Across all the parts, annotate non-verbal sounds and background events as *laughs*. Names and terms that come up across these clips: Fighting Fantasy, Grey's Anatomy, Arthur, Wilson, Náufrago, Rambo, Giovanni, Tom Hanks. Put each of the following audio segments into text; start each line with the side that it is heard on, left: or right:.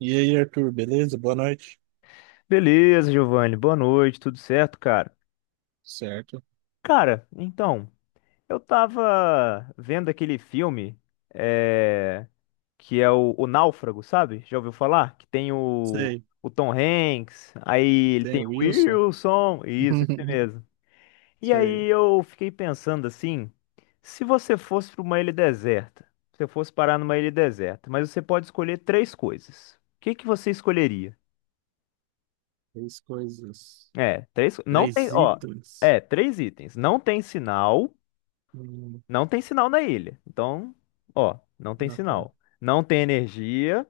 right: E aí, Arthur, beleza? Boa noite.
left: Beleza, Giovanni. Boa noite, tudo certo, cara?
right: Certo.
left: Cara, então, eu tava vendo aquele filme é, que é o Náufrago, sabe? Já ouviu falar? Que tem
right: Sei,
left: o Tom Hanks, aí ele
right: tem
left: tem
right: o
left: o
right: Wilson.
left: Wilson, isso, esse
right: *laughs*
left: mesmo. E
right: Sei,
left: aí eu fiquei pensando assim, se você fosse para uma ilha deserta, se você fosse parar numa ilha deserta, mas você pode escolher três coisas. O que que você escolheria?
right: três coisas.
left: É, três. Não tem,
right: Três
left: ó.
right: itens.
left: É, três itens. Não tem sinal.
right: Hum,
left: Não tem sinal na ilha. Então, ó, não tem
right: não, tá.
left: sinal. Não tem energia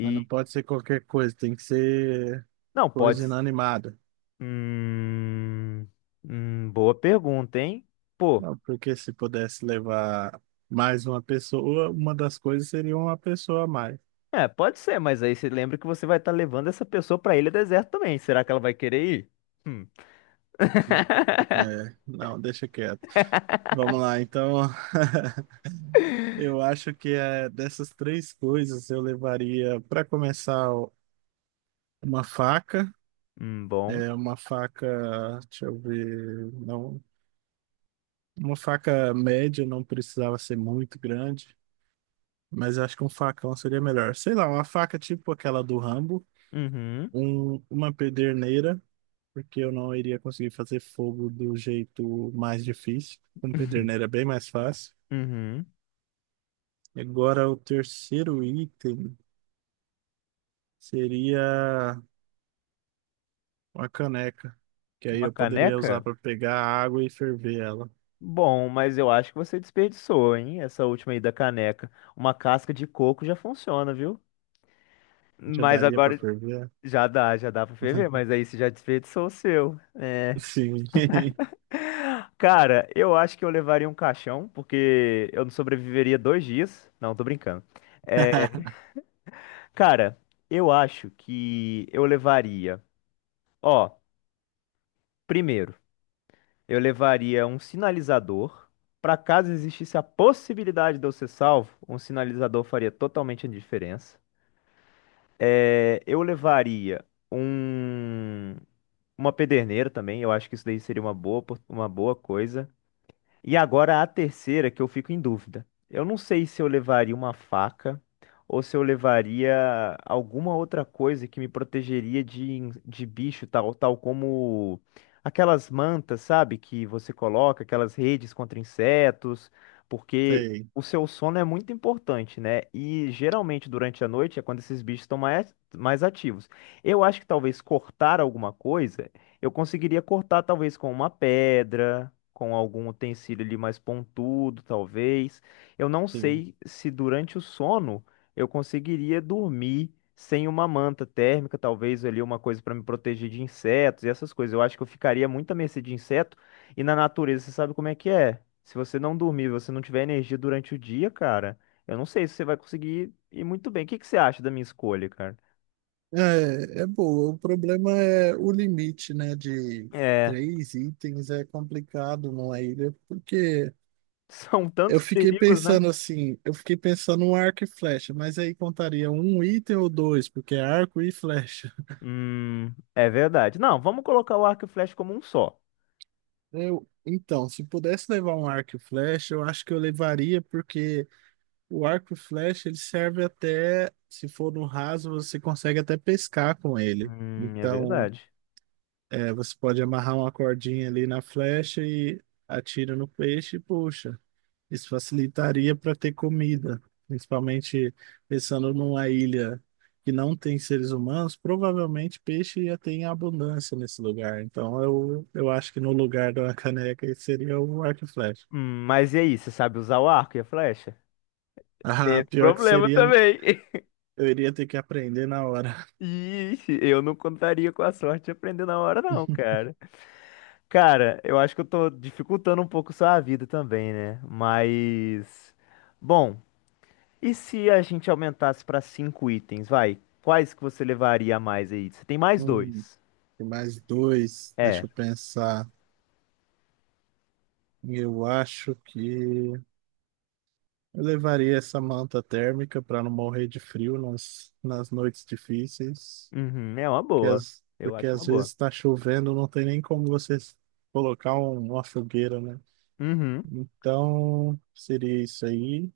right: Mas não pode ser qualquer coisa, tem que ser
left: Não,
right: coisa
left: pode.
right: inanimada.
left: Hum, Boa pergunta, hein? Pô,
right: Não, porque se pudesse levar mais uma pessoa, uma das coisas seria uma pessoa a mais.
left: é, pode ser, mas aí você lembra que você vai estar levando essa pessoa pra ilha deserta também. Será que ela vai querer ir? Hum,
right: É, não, deixa quieto. Vamos lá, então. *laughs* Eu acho que dessas três coisas eu levaria, para começar. Uma faca,
left: Bom.
right: é uma faca, deixa eu ver, não, uma faca média não precisava ser muito grande, mas acho que um facão seria melhor. Sei lá, uma faca tipo aquela do Rambo,
left: Uhum.
right: uma pederneira, porque eu não iria conseguir fazer fogo do jeito mais difícil. Com pederneira é
left: *laughs*
right: bem mais fácil.
left: Uhum.
right: Agora o terceiro item seria uma caneca, que aí
left: Uma
right: eu poderia usar
left: caneca?
right: para pegar água e ferver ela.
left: Bom, mas eu acho que você desperdiçou, hein? Essa última aí da caneca. Uma casca de coco já funciona, viu?
right: Já
left: Mas
right: daria para
left: agora
right: ferver?
left: já dá pra ferver,
right: *laughs*
left: mas aí você já desperdiçou o seu. É.
right: Sim.
left: Cara, eu acho que eu levaria um caixão, porque eu não sobreviveria 2 dias. Não, tô brincando. É,
right: *laughs*
left: cara, eu acho que eu levaria. Ó, primeiro, eu levaria um sinalizador. Pra caso existisse a possibilidade de eu ser salvo, um sinalizador faria totalmente a diferença. É, eu levaria um, uma pederneira também, eu acho que isso daí seria uma boa, uma boa coisa. E agora a terceira que eu fico em dúvida. Eu não sei se eu levaria uma faca ou se eu levaria alguma outra coisa que me protegeria de, de bicho, tal como aquelas mantas, sabe, que você coloca, aquelas redes contra insetos, porque
right: Sei,
left: o seu sono é muito importante, né? E geralmente durante a noite é quando esses bichos estão mais ativos. Eu acho que talvez cortar alguma coisa, eu conseguiria cortar talvez com uma pedra com algum utensílio ali mais pontudo, talvez. Eu não
right: sim.
left: sei se durante o sono eu conseguiria dormir sem uma manta térmica, talvez ali uma coisa para me proteger de insetos e essas coisas. Eu acho que eu ficaria muito à mercê de inseto e na natureza você sabe como é que é. Se você não dormir, você não tiver energia durante o dia, cara, eu não sei se você vai conseguir ir muito bem. O que que você acha da minha escolha, cara?
right: É, é boa. O problema é o limite, né, de
left: É,
right: três itens é complicado numa ilha, porque
left: *laughs* são
right: eu
left: tantos
right: fiquei
left: perigos, né?
right: pensando assim, eu fiquei pensando no arco e flecha, mas aí contaria um item ou dois, porque é arco e flecha.
left: É verdade. Não, vamos colocar o arco e flecha como um só.
right: Eu, então, se pudesse levar um arco e flecha, eu acho que eu levaria, porque o arco e flecha ele serve até, se for no raso, você consegue até pescar com ele.
left: É
right: Então
left: verdade.
right: é, você pode amarrar uma cordinha ali na flecha e atira no peixe e puxa. Isso facilitaria para ter comida, principalmente pensando numa ilha que não tem seres humanos, provavelmente peixe ia ter em abundância nesse lugar. Então eu acho que no lugar da caneca esse seria o arco e flecha.
left: Mas e aí, você sabe usar o arco e a flecha? Teve
right: Ah, pior que
left: problema
right: seria,
left: também. *laughs*
right: eu iria ter que aprender na hora.
left: Ixi, eu não contaria com a sorte de aprender na hora, não,
right: *laughs*
left: cara. Cara, eu acho que eu tô dificultando um pouco sua vida também, né? Mas. Bom, e se a gente aumentasse pra cinco itens, vai? Quais que você levaria a mais aí? Você tem mais
right: Hum,
left: dois.
right: tem mais dois, deixa
left: É.
right: eu pensar. Eu acho que. Eu levaria essa manta térmica para não morrer de frio nas, nas noites difíceis,
left: Uhum, é uma
right: que
left: boa.
right: as,
left: Eu
right: porque
left: acho uma
right: às vezes
left: boa.
right: está chovendo, não tem nem como você colocar uma fogueira, né?
left: Uhum.
right: Então, seria isso aí.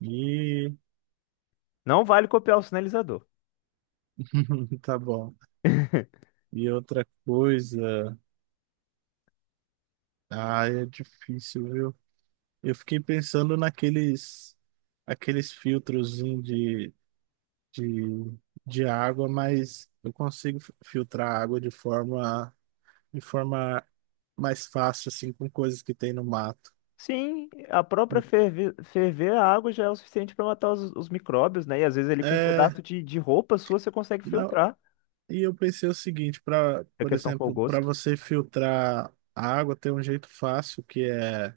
right: E
left: Não vale copiar o sinalizador.
right: *laughs* tá bom.
left: *laughs*
right: E outra coisa, ah, é difícil, viu? Eu fiquei pensando naqueles aqueles filtros de, de água, mas eu consigo filtrar a água de forma mais fácil, assim, com coisas que tem no mato.
left: Sim, a própria ferver, ferver a água já é o suficiente para matar os micróbios, né? E às vezes ele com um
right: É,
left: pedaço de roupa sua você consegue
right: não,
left: filtrar.
right: e eu pensei o seguinte, para,
left: A
right: por
left: questão foi o
right: exemplo, para
left: gosto.
right: você filtrar a água, tem um jeito fácil que é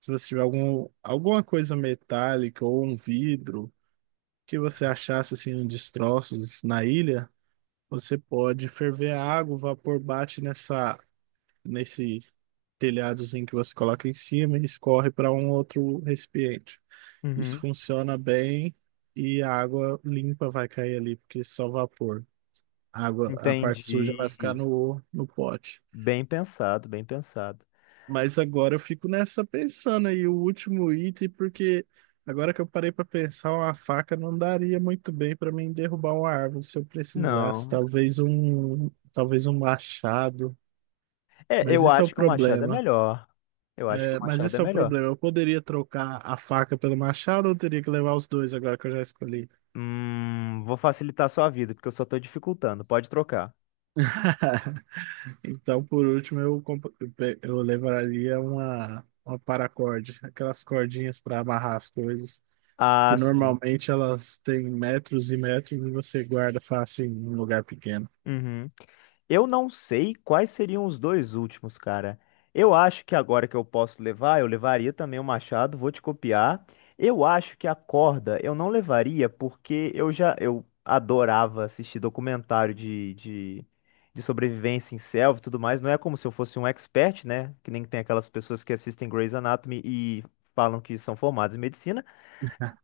right: se você tiver algum, alguma coisa metálica ou um vidro que você achasse assim em destroços na ilha, você pode ferver a água, o vapor bate nessa nesse telhadozinho que você coloca em cima e escorre para um outro recipiente. Isso
left: Uhum.
right: funciona bem e a água limpa vai cair ali, porque é só vapor. A água, a parte suja vai ficar
left: Entendi.
right: no pote.
left: Bem pensado, bem pensado.
right: Mas agora eu fico nessa pensando aí, o último item, porque agora que eu parei para pensar, uma faca não daria muito bem para mim derrubar uma árvore se eu precisasse.
left: Não.
right: Talvez talvez um machado.
left: É,
right: Mas
left: eu
right: isso é o
left: acho que o machado é
right: problema.
left: melhor. Eu acho que o
right: É, mas
left: machado é
right: isso é o
left: melhor.
right: problema. Eu poderia trocar a faca pelo machado ou eu teria que levar os dois agora que eu já escolhi?
left: Vou facilitar a sua vida, porque eu só tô dificultando. Pode trocar.
right: *laughs* Então, por último, eu, comp- eu pe- eu levaria uma paracorde, aquelas cordinhas para amarrar as coisas, que
left: Ah, sim.
right: normalmente elas têm metros e metros e você guarda fácil em um lugar pequeno.
left: Uhum. Eu não sei quais seriam os dois últimos, cara. Eu acho que agora que eu posso levar, eu levaria também o machado, vou te copiar. Eu acho que a corda eu não levaria porque eu já eu adorava assistir documentário de sobrevivência em selva e tudo mais. Não é como se eu fosse um expert, né? Que nem tem aquelas pessoas que assistem Grey's Anatomy e falam que são formadas em medicina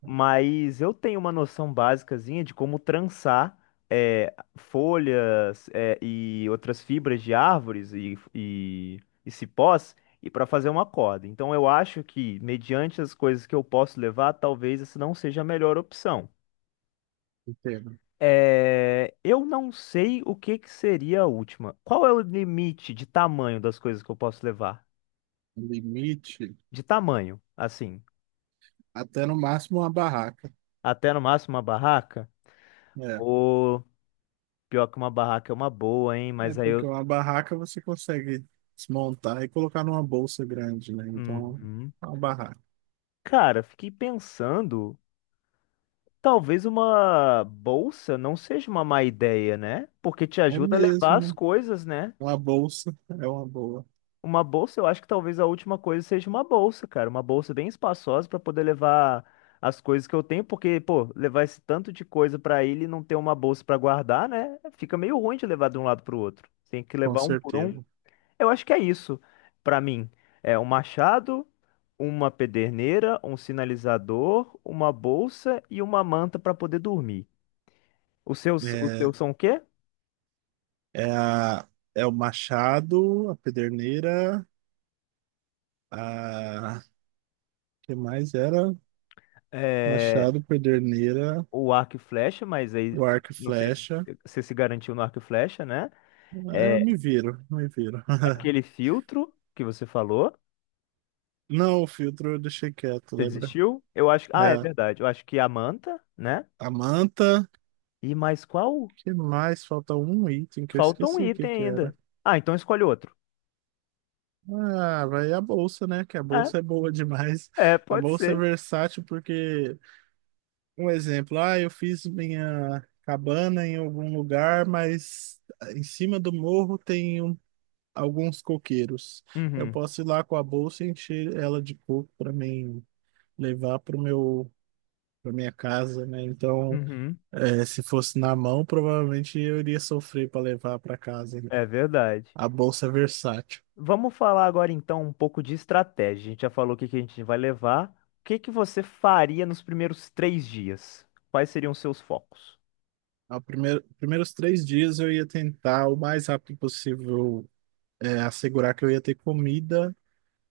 left: mas eu tenho uma noção básicazinha de como trançar folhas, e outras fibras de árvores e cipós e para fazer uma corda. Então eu acho que, mediante as coisas que eu posso levar, talvez essa não seja a melhor opção.
right: Entendo.
left: É, eu não sei o que que seria a última. Qual é o limite de tamanho das coisas que eu posso levar?
right: Limite,
left: De tamanho, assim,
right: até no máximo uma barraca.
left: até no máximo uma barraca?
right: É,
left: Pô, pior que uma barraca é uma boa, hein?
right: é
left: Mas aí
right: porque
left: eu.
right: uma barraca você consegue desmontar e colocar numa bolsa grande, né? Então,
left: Uhum.
right: é uma barraca.
left: Cara, fiquei pensando, talvez uma bolsa não seja uma má ideia, né? Porque te
right: É
left: ajuda a levar
right: mesmo,
left: as
right: né?
left: coisas, né?
right: Uma bolsa é uma boa,
left: Uma bolsa, eu acho que talvez a última coisa seja uma bolsa, cara, uma bolsa bem espaçosa para poder levar as coisas que eu tenho, porque, pô, levar esse tanto de coisa pra ele e não ter uma bolsa pra guardar, né? Fica meio ruim de levar de um lado pro outro. Tem que
right: com
left: levar um por um.
right: certeza.
left: Eu acho que é isso pra mim. É um machado, uma pederneira, um sinalizador, uma bolsa e uma manta pra poder dormir. Os seus, os
right: É,
left: seus são o quê?
right: É, é o Machado, a Pederneira, a que mais era?
left: É,
right: Machado, Pederneira,
left: o arco e flecha, mas aí eu
right: o arco e
left: não sei se
right: flecha.
left: você se garantiu no arco e flecha, né?
right: É, eu
left: É
right: me viro, me viro.
left: aquele filtro que você falou.
right: *laughs* Não, o filtro eu deixei quieto,
left: Você
right: lembra?
left: desistiu? Eu acho. Ah, é
right: É,
left: verdade. Eu acho que a manta, né?
right: a manta,
left: E mais qual?
right: que mais? Falta um item que eu
left: Falta um
right: esqueci o que
left: item
right: que era.
left: ainda. Ah, então escolhe outro.
right: Ah, vai a bolsa, né? Que a
left: É,
right: bolsa é boa demais.
left: É,
right: A
left: pode
right: bolsa é
left: ser.
right: versátil porque um exemplo, ah, eu fiz minha cabana em algum lugar, mas em cima do morro tem alguns coqueiros. Eu
left: Uhum.
right: posso ir lá com a bolsa e encher ela de coco para mim levar para o meu para minha casa, né? Então,
left: Uhum.
right: se fosse na mão, provavelmente eu iria sofrer para levar para casa, né?
left: É verdade.
right: A bolsa é versátil.
left: Vamos falar agora então um pouco de estratégia. A gente já falou o que que a gente vai levar. O que que você faria nos primeiros 3 dias? Quais seriam os seus focos?
right: Ao primeiro, primeiros três dias eu ia tentar o mais rápido possível, assegurar que eu ia ter comida,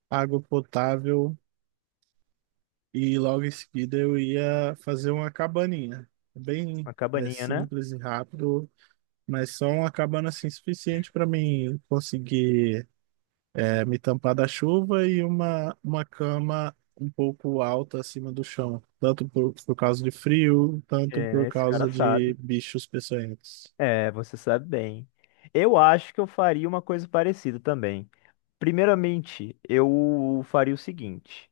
right: água potável. E logo em seguida eu ia fazer uma cabaninha. Bem,
left: A
right: é,
left: cabaninha, né?
right: simples e rápido, mas só uma cabana assim suficiente para mim conseguir me tampar da chuva e uma cama um pouco alta acima do chão. Tanto por causa de frio, tanto
left: É,
right: por
left: esse cara
right: causa de
left: sabe.
right: bichos peçonhentos.
left: É, você sabe bem. Eu acho que eu faria uma coisa parecida também. Primeiramente, eu faria o seguinte.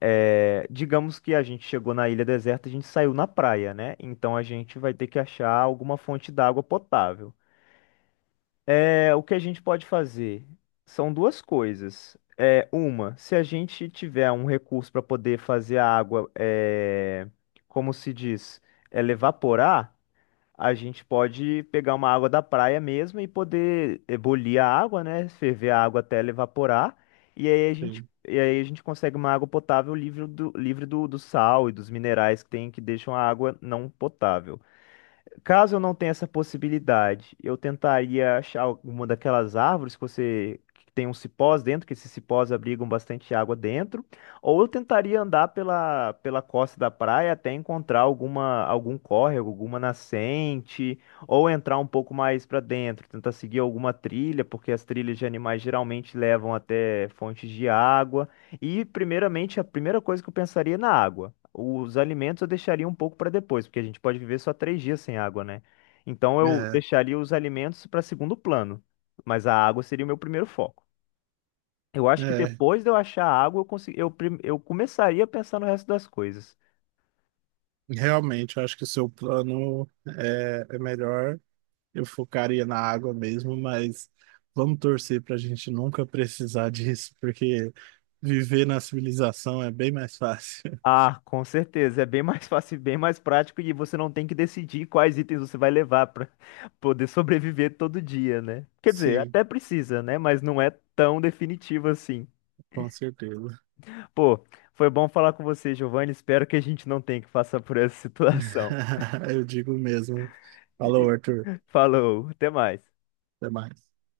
left: É, digamos que a gente chegou na ilha deserta, a gente saiu na praia, né? Então a gente vai ter que achar alguma fonte d'água potável. É, o que a gente pode fazer são duas coisas. É, uma, se a gente tiver um recurso para poder fazer a água, é, como se diz, ela evaporar, a gente pode pegar uma água da praia mesmo e poder ebulir a água, né? Ferver a água até ela evaporar. E aí a gente,
right: Sim.
left: e aí a gente consegue uma água potável livre do sal e dos minerais que tem que deixam a água não potável. Caso eu não tenha essa possibilidade, eu tentaria achar alguma daquelas árvores que você que tem uns cipós dentro, que esses cipós abrigam bastante água dentro, ou eu tentaria andar pela costa da praia até encontrar algum córrego, alguma nascente, ou entrar um pouco mais para dentro, tentar seguir alguma trilha, porque as trilhas de animais geralmente levam até fontes de água. E primeiramente, a primeira coisa que eu pensaria é na água. Os alimentos eu deixaria um pouco para depois, porque a gente pode viver só 3 dias sem água, né? Então eu
right: É,
left: deixaria os alimentos para segundo plano, mas a água seria o meu primeiro foco. Eu acho que
right: é.
left: depois de eu achar a água, eu, consegui, eu, prim- eu começaria a pensar no resto das coisas.
right: Realmente, eu acho que o seu plano é melhor. Eu focaria na água mesmo, mas vamos torcer para a gente nunca precisar disso, porque viver na civilização é bem mais fácil. *laughs*
left: Ah, com certeza, é bem mais *laughs* fácil, e bem mais prático e você não tem que decidir quais itens você vai levar para *laughs* poder sobreviver todo dia, né? Quer dizer,
right: Sim,
left: até precisa, né? Mas não é tão definitivo assim.
right: com certeza.
left: Pô, foi bom falar com você, Giovanni. Espero que a gente não tenha que passar por essa situação.
right: *laughs* Eu digo mesmo. Falou, Arthur.
left: *laughs* Falou, até mais.
right: Até mais.